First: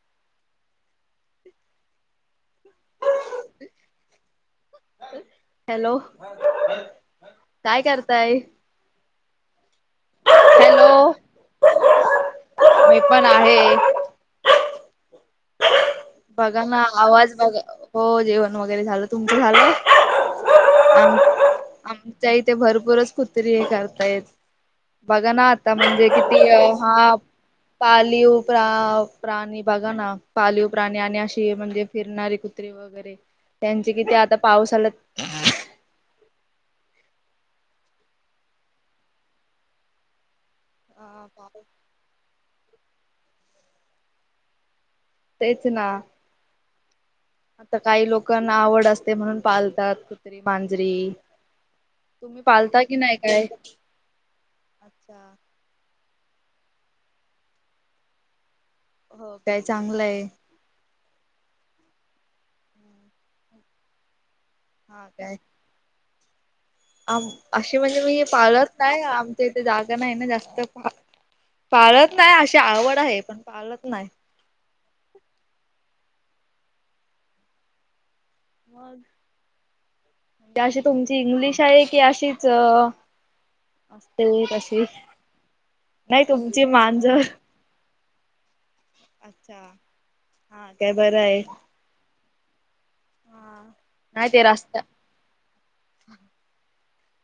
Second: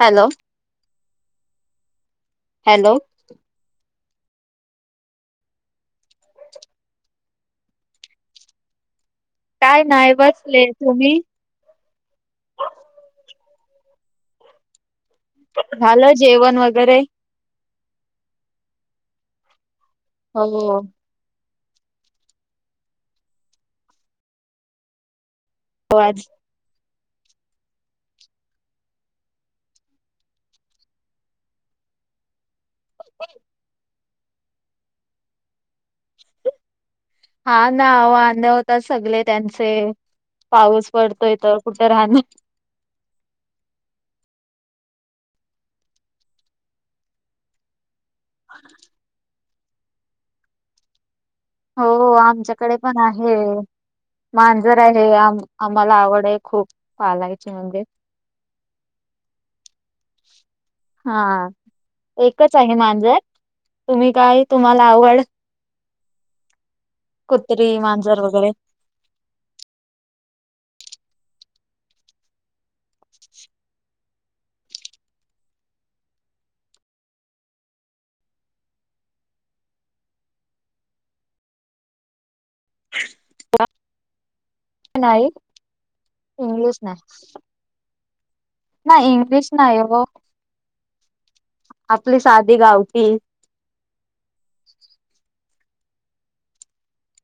Hello, hello. Hello, काय करताय? काय नाही, बसले. हॅलो तुम्ही? मी पण आहे. झालं जे बघा ना, आवाज बघा. हो, जेवण वगैरे झालं. तुमचं झालं? हो. आम [unintelligible] इथे भरपूरच कुत्री हे करतायेत, बघा ना आता म्हणजे आज किती हा पालीव प्रा प्राणी बघा ना. पालीव प्राणी आणि अशी म्हणजे फिरणारी कुत्रीे वगैरे, त्यांचे किती आता पाऊस आला हा ना, वांदे होतात सगळे त्यांचे पाऊस पडतोय तर कुठं राहणं? तेच ना. आता काही लोकांना आवड अस ते म्हणून पालतात कुत्री, मांजरी. हो, तुम्ही आमच्याकडे पाळता की पण नाही आहे. काय? मांजर आहे, अच्छा आम आम्हाला आवड आहे खूप पालायची म्हणजे. हो काय चांगलंय. हा एकच आहे मांजर. तुम्ही काय? तुम्हाला हा आवड? काय आम अशी कुत्री म्हणजे मांजर मी वगैरे पाळलत नाय. आमच्या इथे जागा नाय ना जास्त पाळत नाय, अशी आवड आहे. पण पाळत नाय. मग अशी तुमची इंग्लिश आहे की, अशीच असते कशी? नाही नाही तुमची इंग्लिश नाही मांजर नाही इंग्लिश अच्छा नाही हो, हा काय बरं आहे आपली साधी गावठी. हा, नाही ते रस्त्या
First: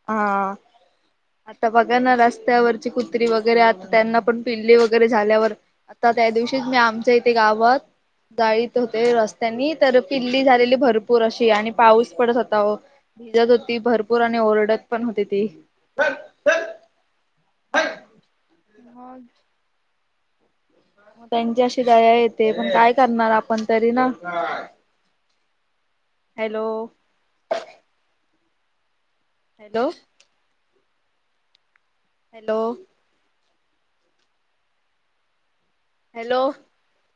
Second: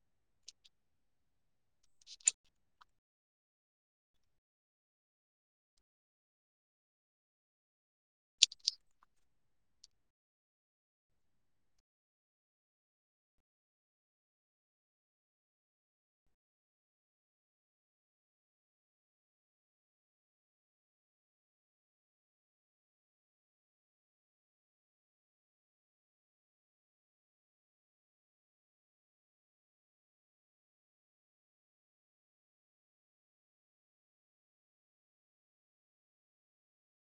हा. आता बघा ना, रस्त्यावरची कुत्री वगैरे. आता त्यांना पण पिल्ली वगैरे झाल्यावर आता त्या दिवशीच मी आमच्या इथे गावत जाईत होते रस्त्यानी, तर पिल्ली झालेली भरपूर अशी आणि पाऊस पडत होता हो. भिजत होती भरपूर आणि ओरडत पण होती ती. [unintelligible] मग त्यांची अशी दया येते, पण काय करणार आपण तरी ना. हॅलो. हॅलो. हॅलो. हॅलो.